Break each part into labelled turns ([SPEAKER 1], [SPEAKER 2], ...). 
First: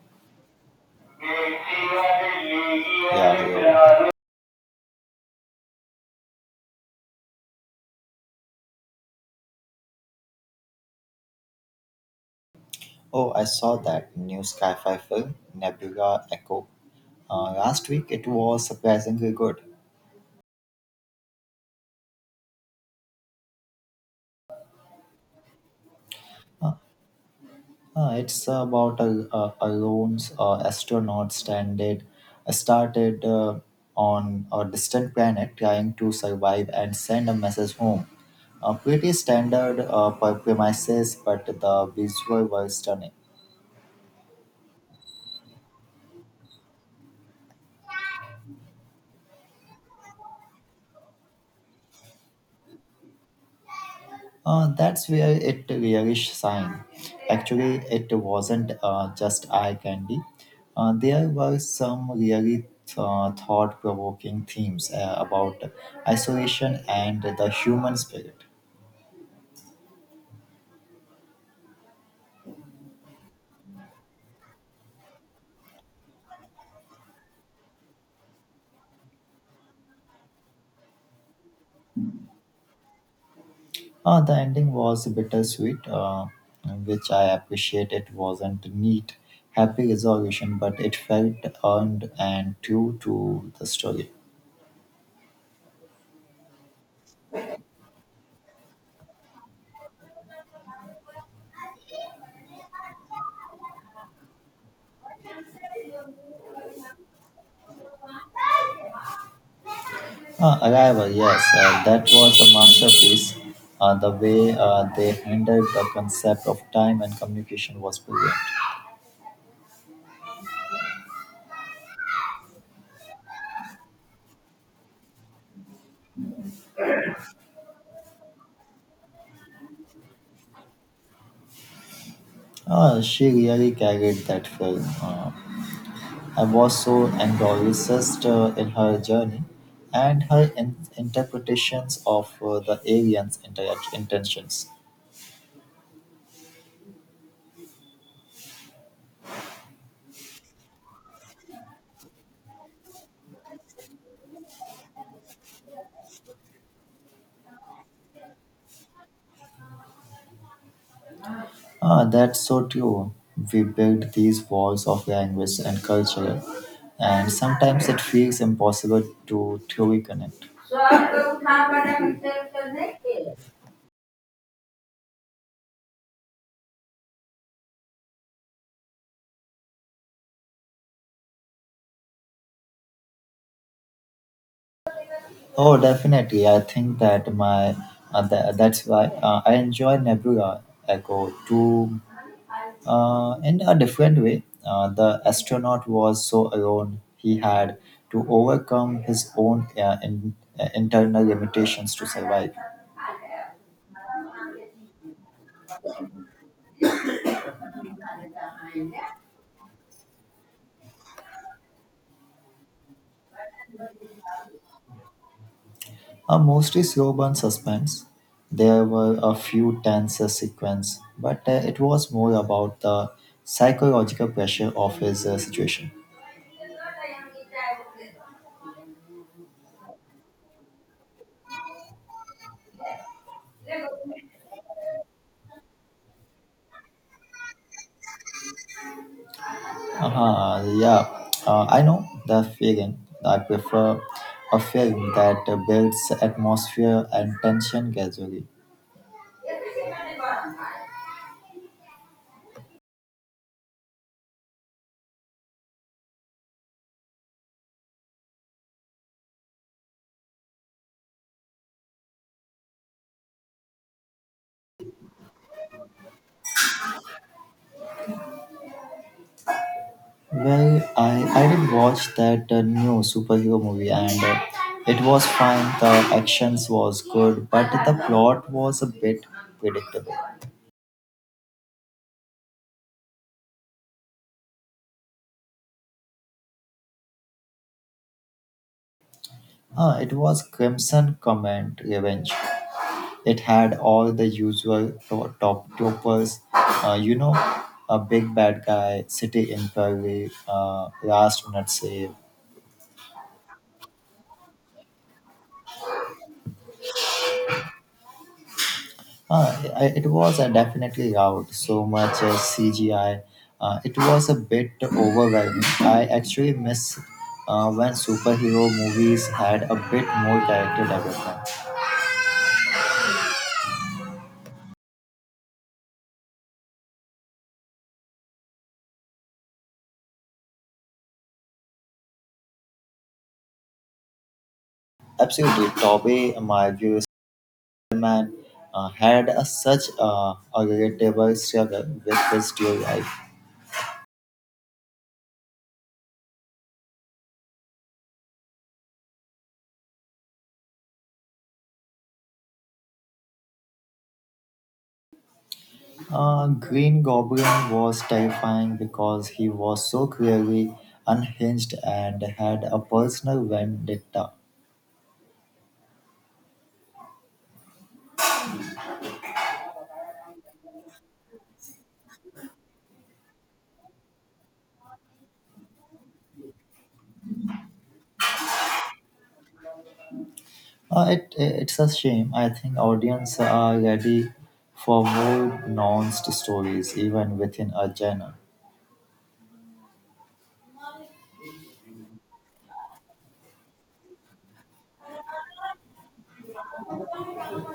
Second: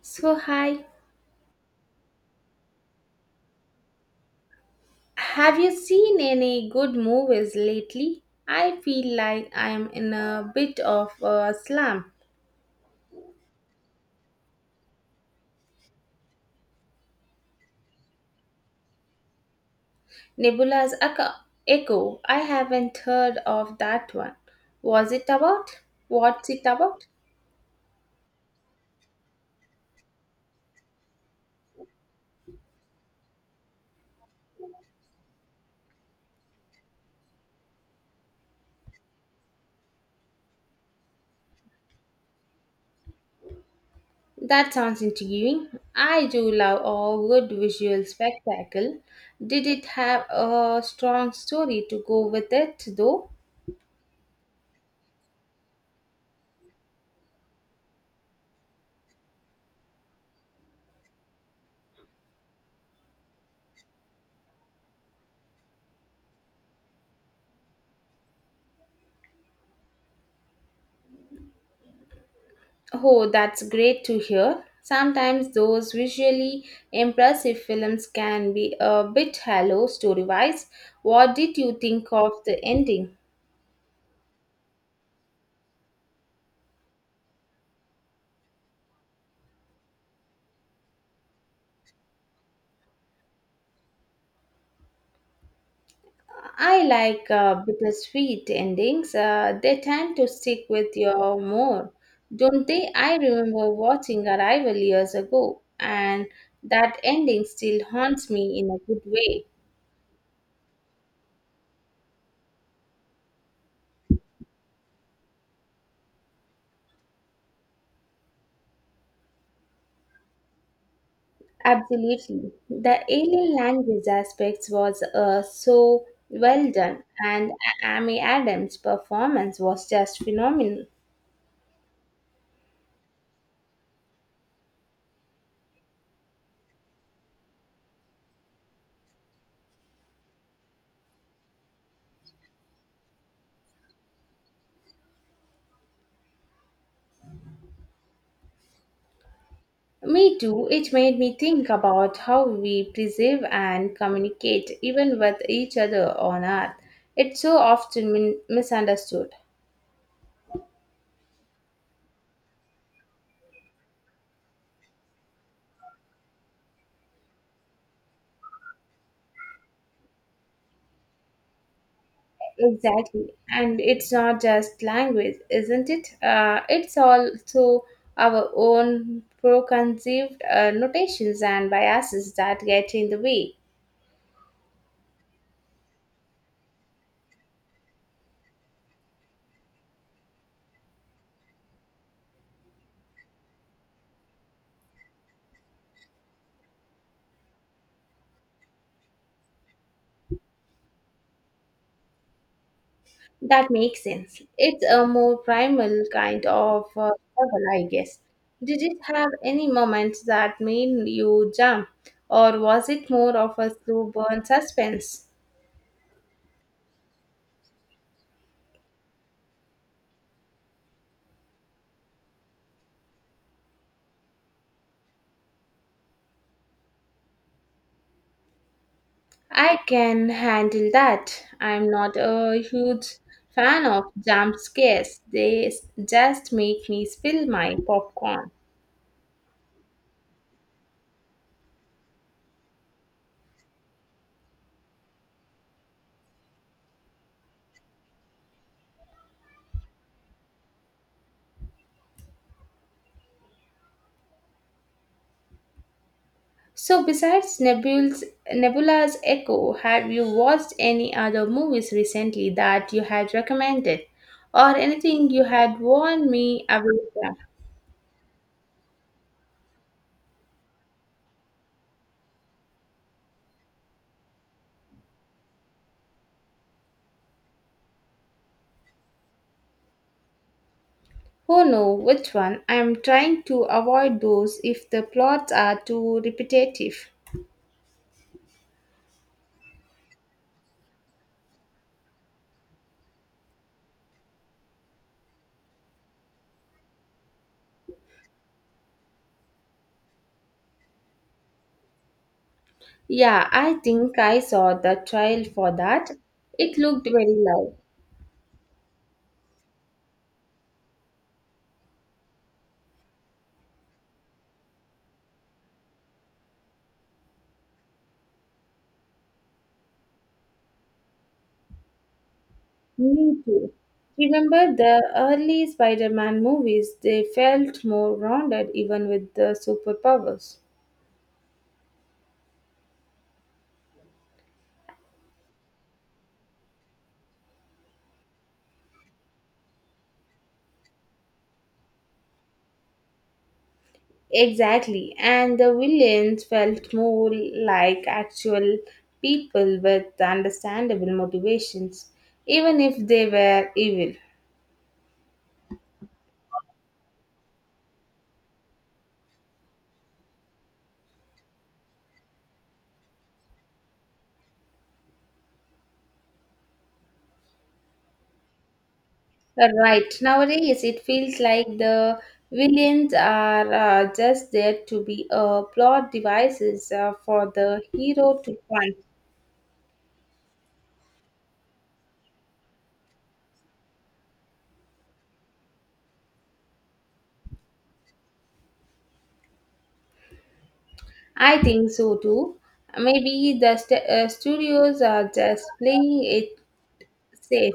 [SPEAKER 1] So, hi.
[SPEAKER 2] Yeah, yeah.
[SPEAKER 1] Have you seen any good movies lately? I feel like I'm in a bit of a slump.
[SPEAKER 2] Oh, I saw that new sci-fi film Nebula Echo last week. It was surprisingly good.
[SPEAKER 1] Nebula's Echo. Echo. I haven't heard of that one. Was it about? What's it about?
[SPEAKER 2] It's about a lone astronaut stranded, started on a distant planet trying to survive and send a message home. Pretty standard premises, but the visual was stunning.
[SPEAKER 1] That sounds intriguing. I do love a good visual spectacle. Did it have a strong story to go with it, though?
[SPEAKER 2] That's where it really shine. Actually, it wasn't just eye candy. There were some really thought-provoking themes about isolation and the human spirit.
[SPEAKER 1] Oh, that's great to hear. Sometimes those visually impressive films can be a bit hollow story-wise. What did you think of the ending?
[SPEAKER 2] The ending was bittersweet, which I appreciate. It wasn't neat, happy resolution, but it felt earned and true to the story.
[SPEAKER 1] I like bittersweet endings. They tend to stick with you more, don't they? I remember watching Arrival years ago, and that ending still haunts me in a good way.
[SPEAKER 2] Arrival, yes, that was a masterpiece. The way they handled the concept of time and communication was brilliant.
[SPEAKER 1] Absolutely. The alien language aspects was so well done, and Amy Adams' performance was just phenomenal.
[SPEAKER 2] She really carried that film. I was so engrossed in her journey and her interpretations of the aliens' intentions.
[SPEAKER 1] Me too, it made me think about how we preserve and communicate even with each other on Earth. It's so often misunderstood.
[SPEAKER 2] Ah, that's so true. We build these walls of language and culture, and sometimes it feels impossible to truly connect.
[SPEAKER 1] Exactly. And it's not just language, isn't it? It's also our own preconceived notations and biases that get in the way.
[SPEAKER 2] Oh, definitely. I think that my tha- that's why I enjoy Nebula Echo too, in a different way. The astronaut was so alone; he had to overcome his own internal limitations to survive.
[SPEAKER 1] That makes sense. It's a more primal kind of struggle, I guess. Did it have any moments that made you jump, or was it more of a slow burn suspense?
[SPEAKER 2] A mostly slow burn suspense. There were a few tense sequences, but it was more about the psychological pressure of his situation.
[SPEAKER 1] I can handle that. I'm not a huge fan of jump scares. Just make me spill my popcorn.
[SPEAKER 2] Uh-huh, yeah, I know the feeling. I prefer a film that builds atmosphere and tension gradually.
[SPEAKER 1] So besides Nebula's Echo, have you watched any other movies recently that you had recommended or anything you had warned me about them?
[SPEAKER 2] Well, I did watch that new superhero movie, and it was fine. The actions was good, but the plot was a bit predictable.
[SPEAKER 1] Oh no, which one? I'm trying to avoid those if the plots are too repetitive.
[SPEAKER 2] It was Crimson Command Revenge. It had all the usual top toppers, you know, a big bad guy, city inquiry, last minute save.
[SPEAKER 1] Yeah, I think I saw the trial for that. It looked very live.
[SPEAKER 2] It was definitely out. So much CGI. It was a bit overwhelming. I actually miss when superhero movies had a bit more character development.
[SPEAKER 1] Me too. Remember the early Spider Man movies? They felt more rounded even with the superpowers.
[SPEAKER 2] Absolutely, Tobey Maguire Spider-Man had such a relatable struggle with his real life.
[SPEAKER 1] Exactly, and the villains felt more like actual people with understandable motivations, even if they were evil.
[SPEAKER 2] Green Goblin was terrifying because he was so clearly unhinged and had a personal vendetta.
[SPEAKER 1] Right. Nowadays, it feels like the villains are just there to be plot devices for the hero to find.
[SPEAKER 2] It's a shame. I think audience are ready for more nuanced stories, even within a genre.
[SPEAKER 1] I think so too. Maybe the studios are just playing it safe.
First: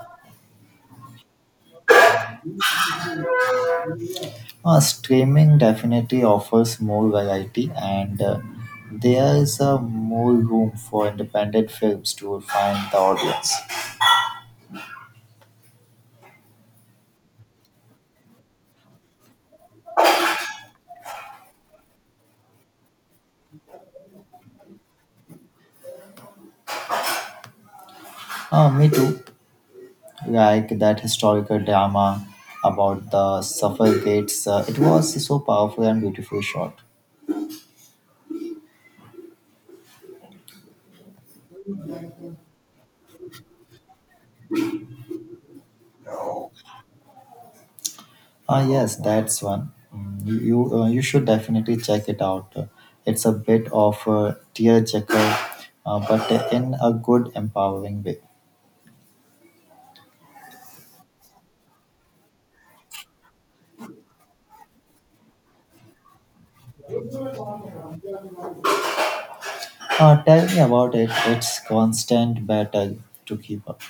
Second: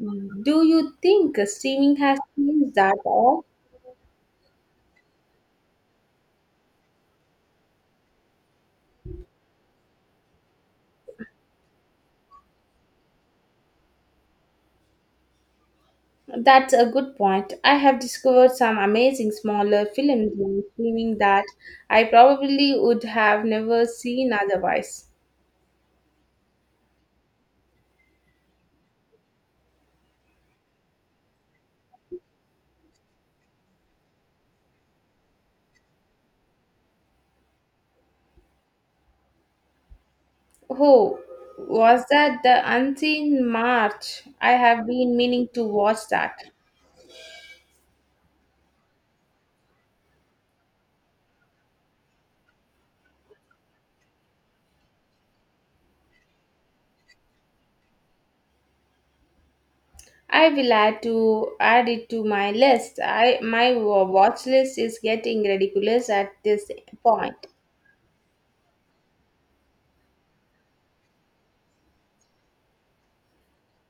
[SPEAKER 1] Do you think streaming has changed that all?
[SPEAKER 2] Streaming definitely offers more variety, and there is more room for independent films to find the audience.
[SPEAKER 1] That's a good point. I have discovered some amazing smaller films on streaming that I probably would have never seen otherwise.
[SPEAKER 2] Me too. Like that historical drama about the suffragettes. It was so powerful and beautiful shot.
[SPEAKER 1] Oh, was that the Unseen March? I have been meaning to watch that.
[SPEAKER 2] Ah, yes, that's one. Mm, you should definitely check it out. It's a bit of a tearjerker, but in a good, empowering way.
[SPEAKER 1] I will add it to my list. I my wa- watch list is getting ridiculous at this point.
[SPEAKER 2] Tell me about it. It's constant battle to keep up.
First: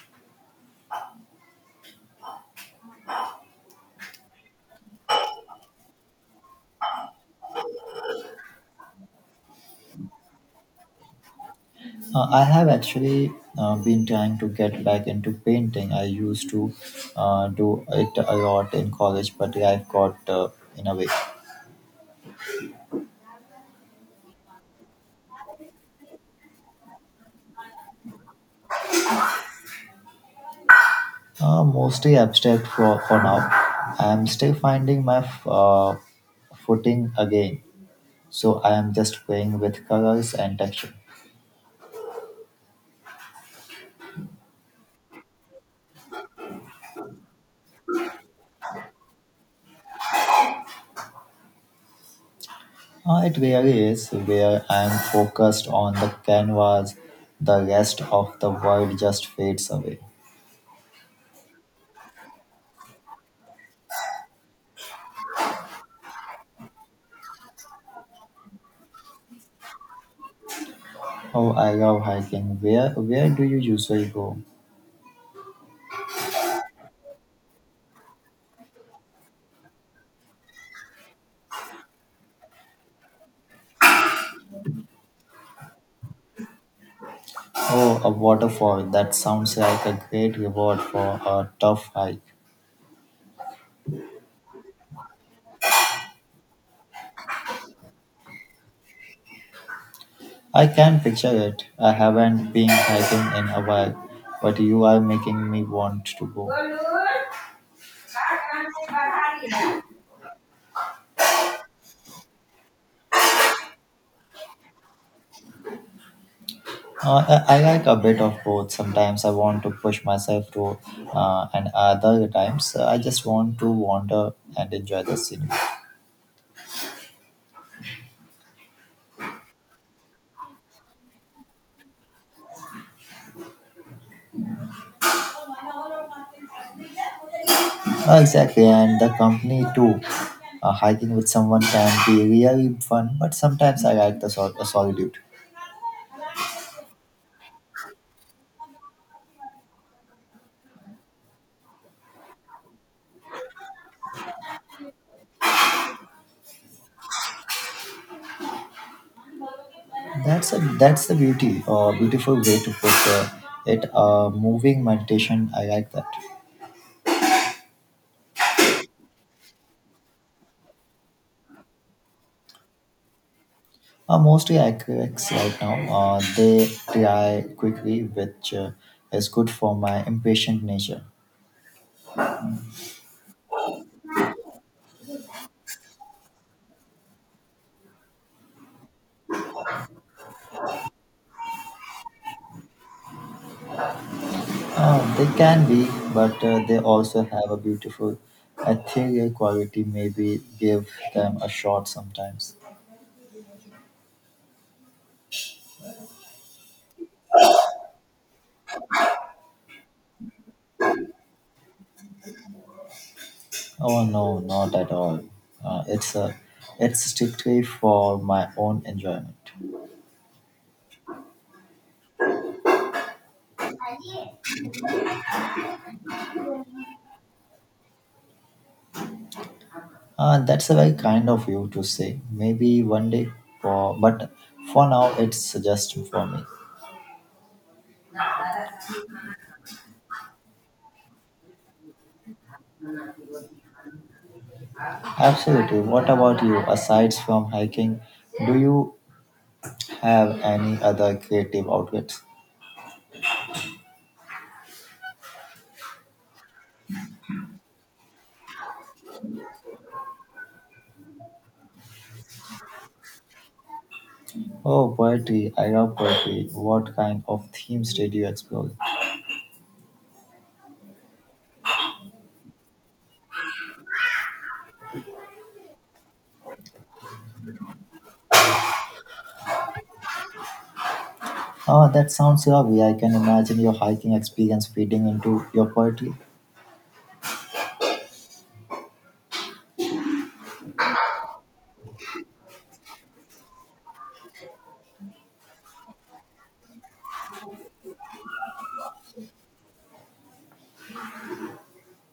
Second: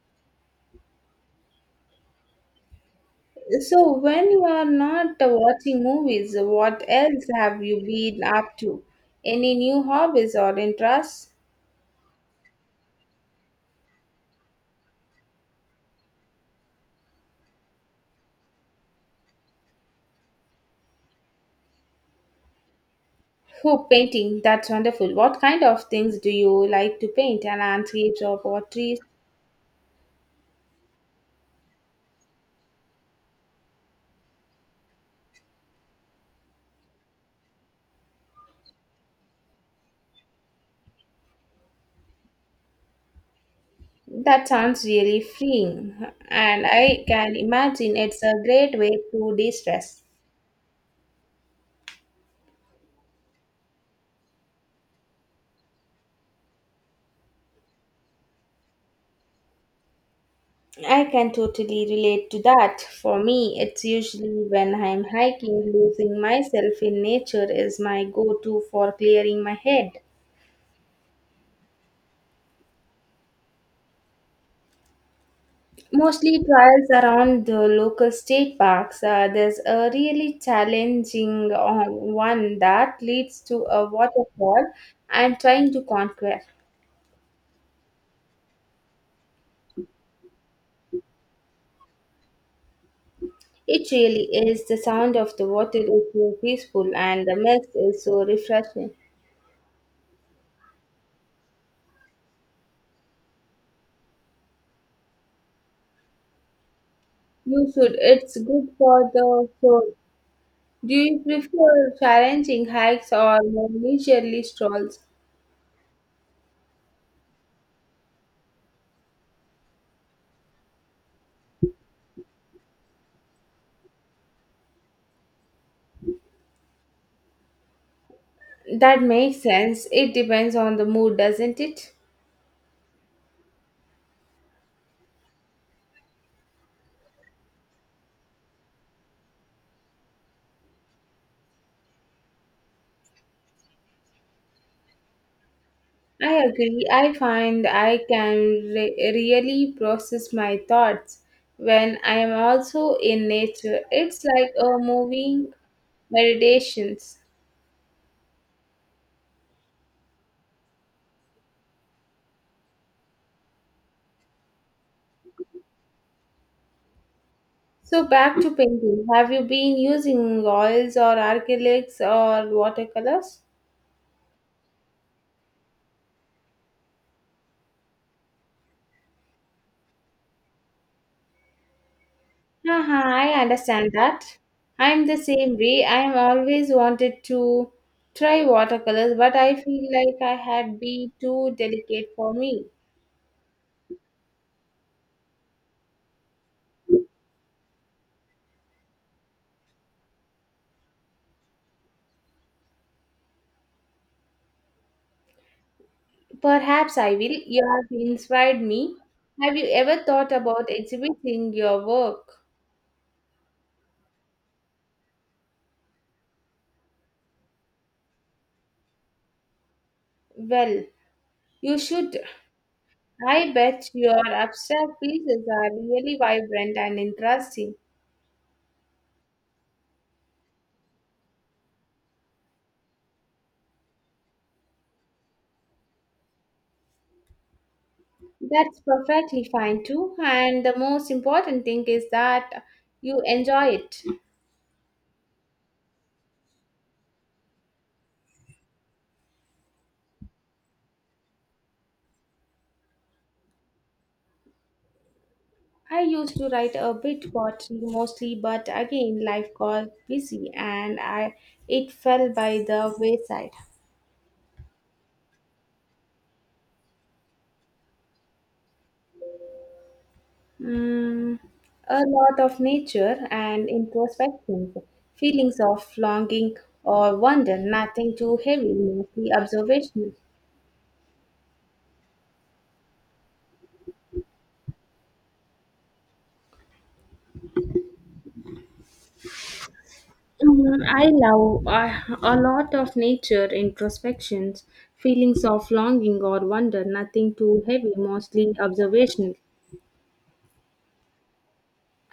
[SPEAKER 1] So when you are not watching movies, what else have you been up to? Any new hobbies or interests?
[SPEAKER 2] I have actually been trying to get back into painting. I used to do it a lot in college, but I've got in a way
[SPEAKER 1] Oh, painting, that's wonderful. What kind of things do you like to paint? And landscapes or pottery?
[SPEAKER 2] mostly abstract for now. I'm still finding my footing again, so I am just playing with colors and texture.
[SPEAKER 1] That sounds really freeing, and I can imagine it's a great way to de stress.
[SPEAKER 2] It really is where I'm focused on the canvas, the rest of the world just fades away.
[SPEAKER 1] I can totally relate to that. For me, it's usually when I'm hiking, losing myself in nature is my go to for clearing my head.
[SPEAKER 2] Oh, I love hiking. Where do you usually go?
[SPEAKER 1] Mostly trials around the local state parks. There's a really challenging one that leads to a waterfall I'm trying to conquer.
[SPEAKER 2] Oh, a waterfall. That sounds like a great reward for a tough hike.
[SPEAKER 1] It really is. The sound of the water is so peaceful and the mist is so refreshing.
[SPEAKER 2] I can picture it. I haven't been hiking in a while, but you are making me want to go.
[SPEAKER 1] You should. It's good for the soul. Do you prefer challenging hikes or more leisurely strolls?
[SPEAKER 2] I like a bit of both. Sometimes I want to push myself and other times I just want to wander and enjoy the scenery.
[SPEAKER 1] That makes sense. It depends on the mood, doesn't it?
[SPEAKER 2] Exactly, and the company too. Hiking with someone can be really fun, but sometimes I like the solitude.
[SPEAKER 1] I agree. I find I can really process my thoughts when I am also in nature. It's like a moving meditations.
[SPEAKER 2] That's the beauty, beautiful way to put it. Moving meditation, I like that.
[SPEAKER 1] So back to painting. Have you been using oils or acrylics or watercolors?
[SPEAKER 2] Mostly acrylics right now. They dry quickly, which is good for my impatient nature.
[SPEAKER 1] Haha, I understand that. I'm the same way. I'm always wanted to try watercolors, but I feel like I had be too delicate for me.
[SPEAKER 2] They can be, but they also have a beautiful ethereal quality. Maybe give them a shot sometimes.
[SPEAKER 1] Perhaps I will. You have inspired me. Have you ever thought about exhibiting your work?
[SPEAKER 2] Oh no, not at all. Uh, it's a, it's strictly for my own enjoyment.
[SPEAKER 1] Well, you should. I bet your abstract pieces are really vibrant and interesting.
[SPEAKER 2] That's a very kind of you to say. Maybe one day, but for now, it's just for me.
[SPEAKER 1] That's perfectly fine too. And the most important thing is that you enjoy it.
[SPEAKER 2] Absolutely. What about you? Aside from hiking, do you have any other creative outlets?
[SPEAKER 1] I used to write a bit poetry mostly, but again, life got busy and I it fell by the wayside.
[SPEAKER 2] Oh, poetry. I love poetry. What kind of themes did you explore?
[SPEAKER 1] Mm, a lot of nature and introspection, feelings of longing or wonder, nothing too heavy, mostly observational.
[SPEAKER 2] Oh, that sounds lovely. I can imagine your hiking experience feeding into your poetry.
[SPEAKER 1] I love a lot of nature introspections, feelings of longing or wonder, nothing too heavy, mostly observational.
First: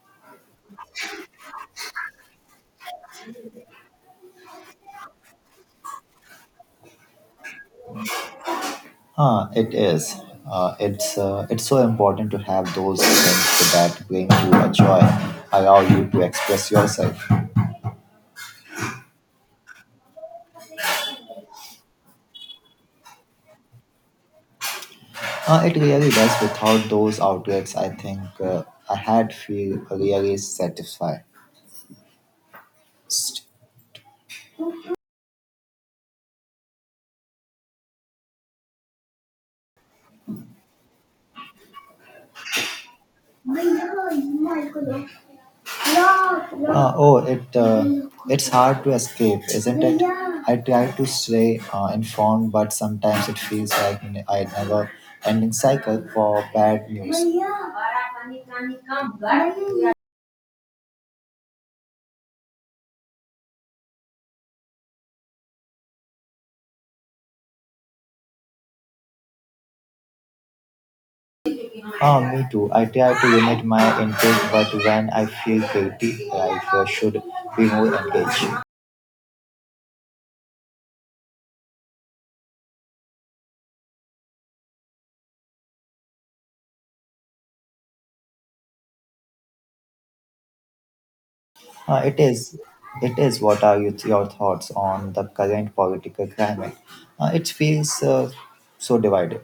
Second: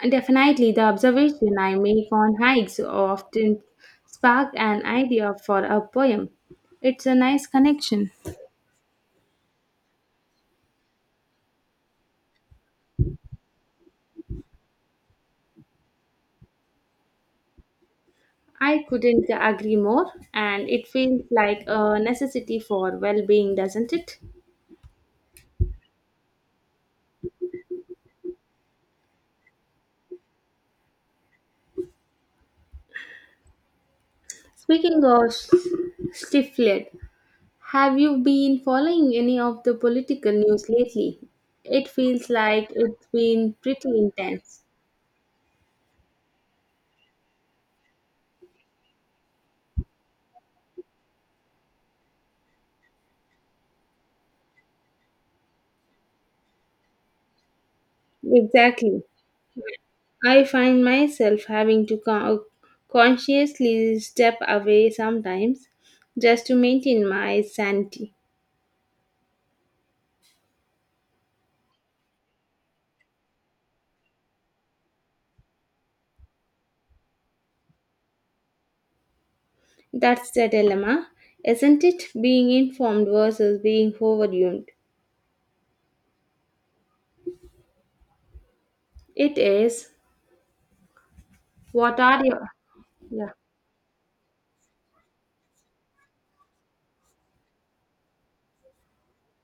[SPEAKER 1] And definitely, the observation I make on hikes often spark an idea for a poem. It's a nice connection.
[SPEAKER 2] Huh, it is. It's so important to have those things that bring you a joy, allow you to express yourself.
[SPEAKER 1] I couldn't agree more, and it feels like a necessity for well being, doesn't it?
[SPEAKER 2] It really does. Without those outlets, I think I had feel really satisfied.
[SPEAKER 1] Speaking of stifled, have you been following any of the political news lately? It feels like it's been pretty intense.
[SPEAKER 2] Uh, oh, it uh, it's hard to escape, isn't it? I try to stay informed, but sometimes it feels like I never ending cycle for bad news.
[SPEAKER 1] Exactly. I find myself having to consciously step away sometimes just to maintain my sanity.
[SPEAKER 2] Ah, me too. I try to limit my intake, but when I feel guilty, I should be more engaged.
[SPEAKER 1] That's the dilemma, isn't it? Being informed versus being overwhelmed. It is. What
[SPEAKER 2] Uh, it
[SPEAKER 1] are your.
[SPEAKER 2] is. It
[SPEAKER 1] Yeah.
[SPEAKER 2] is. What are your thoughts on the current political climate? It feels so divided.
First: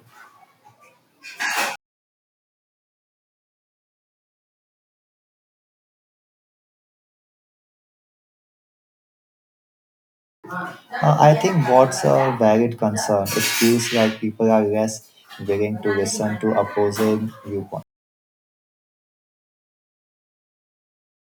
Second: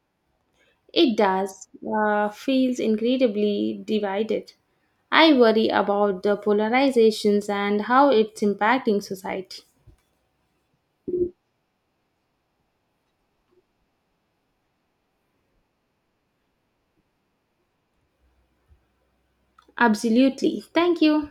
[SPEAKER 1] It does, feels incredibly divided. I worry about the polarizations and how it's impacting society.
[SPEAKER 2] I think what's a valid concern. It feels like people are less willing to listen to opposing viewpoints.
[SPEAKER 1] Absolutely. Thank you.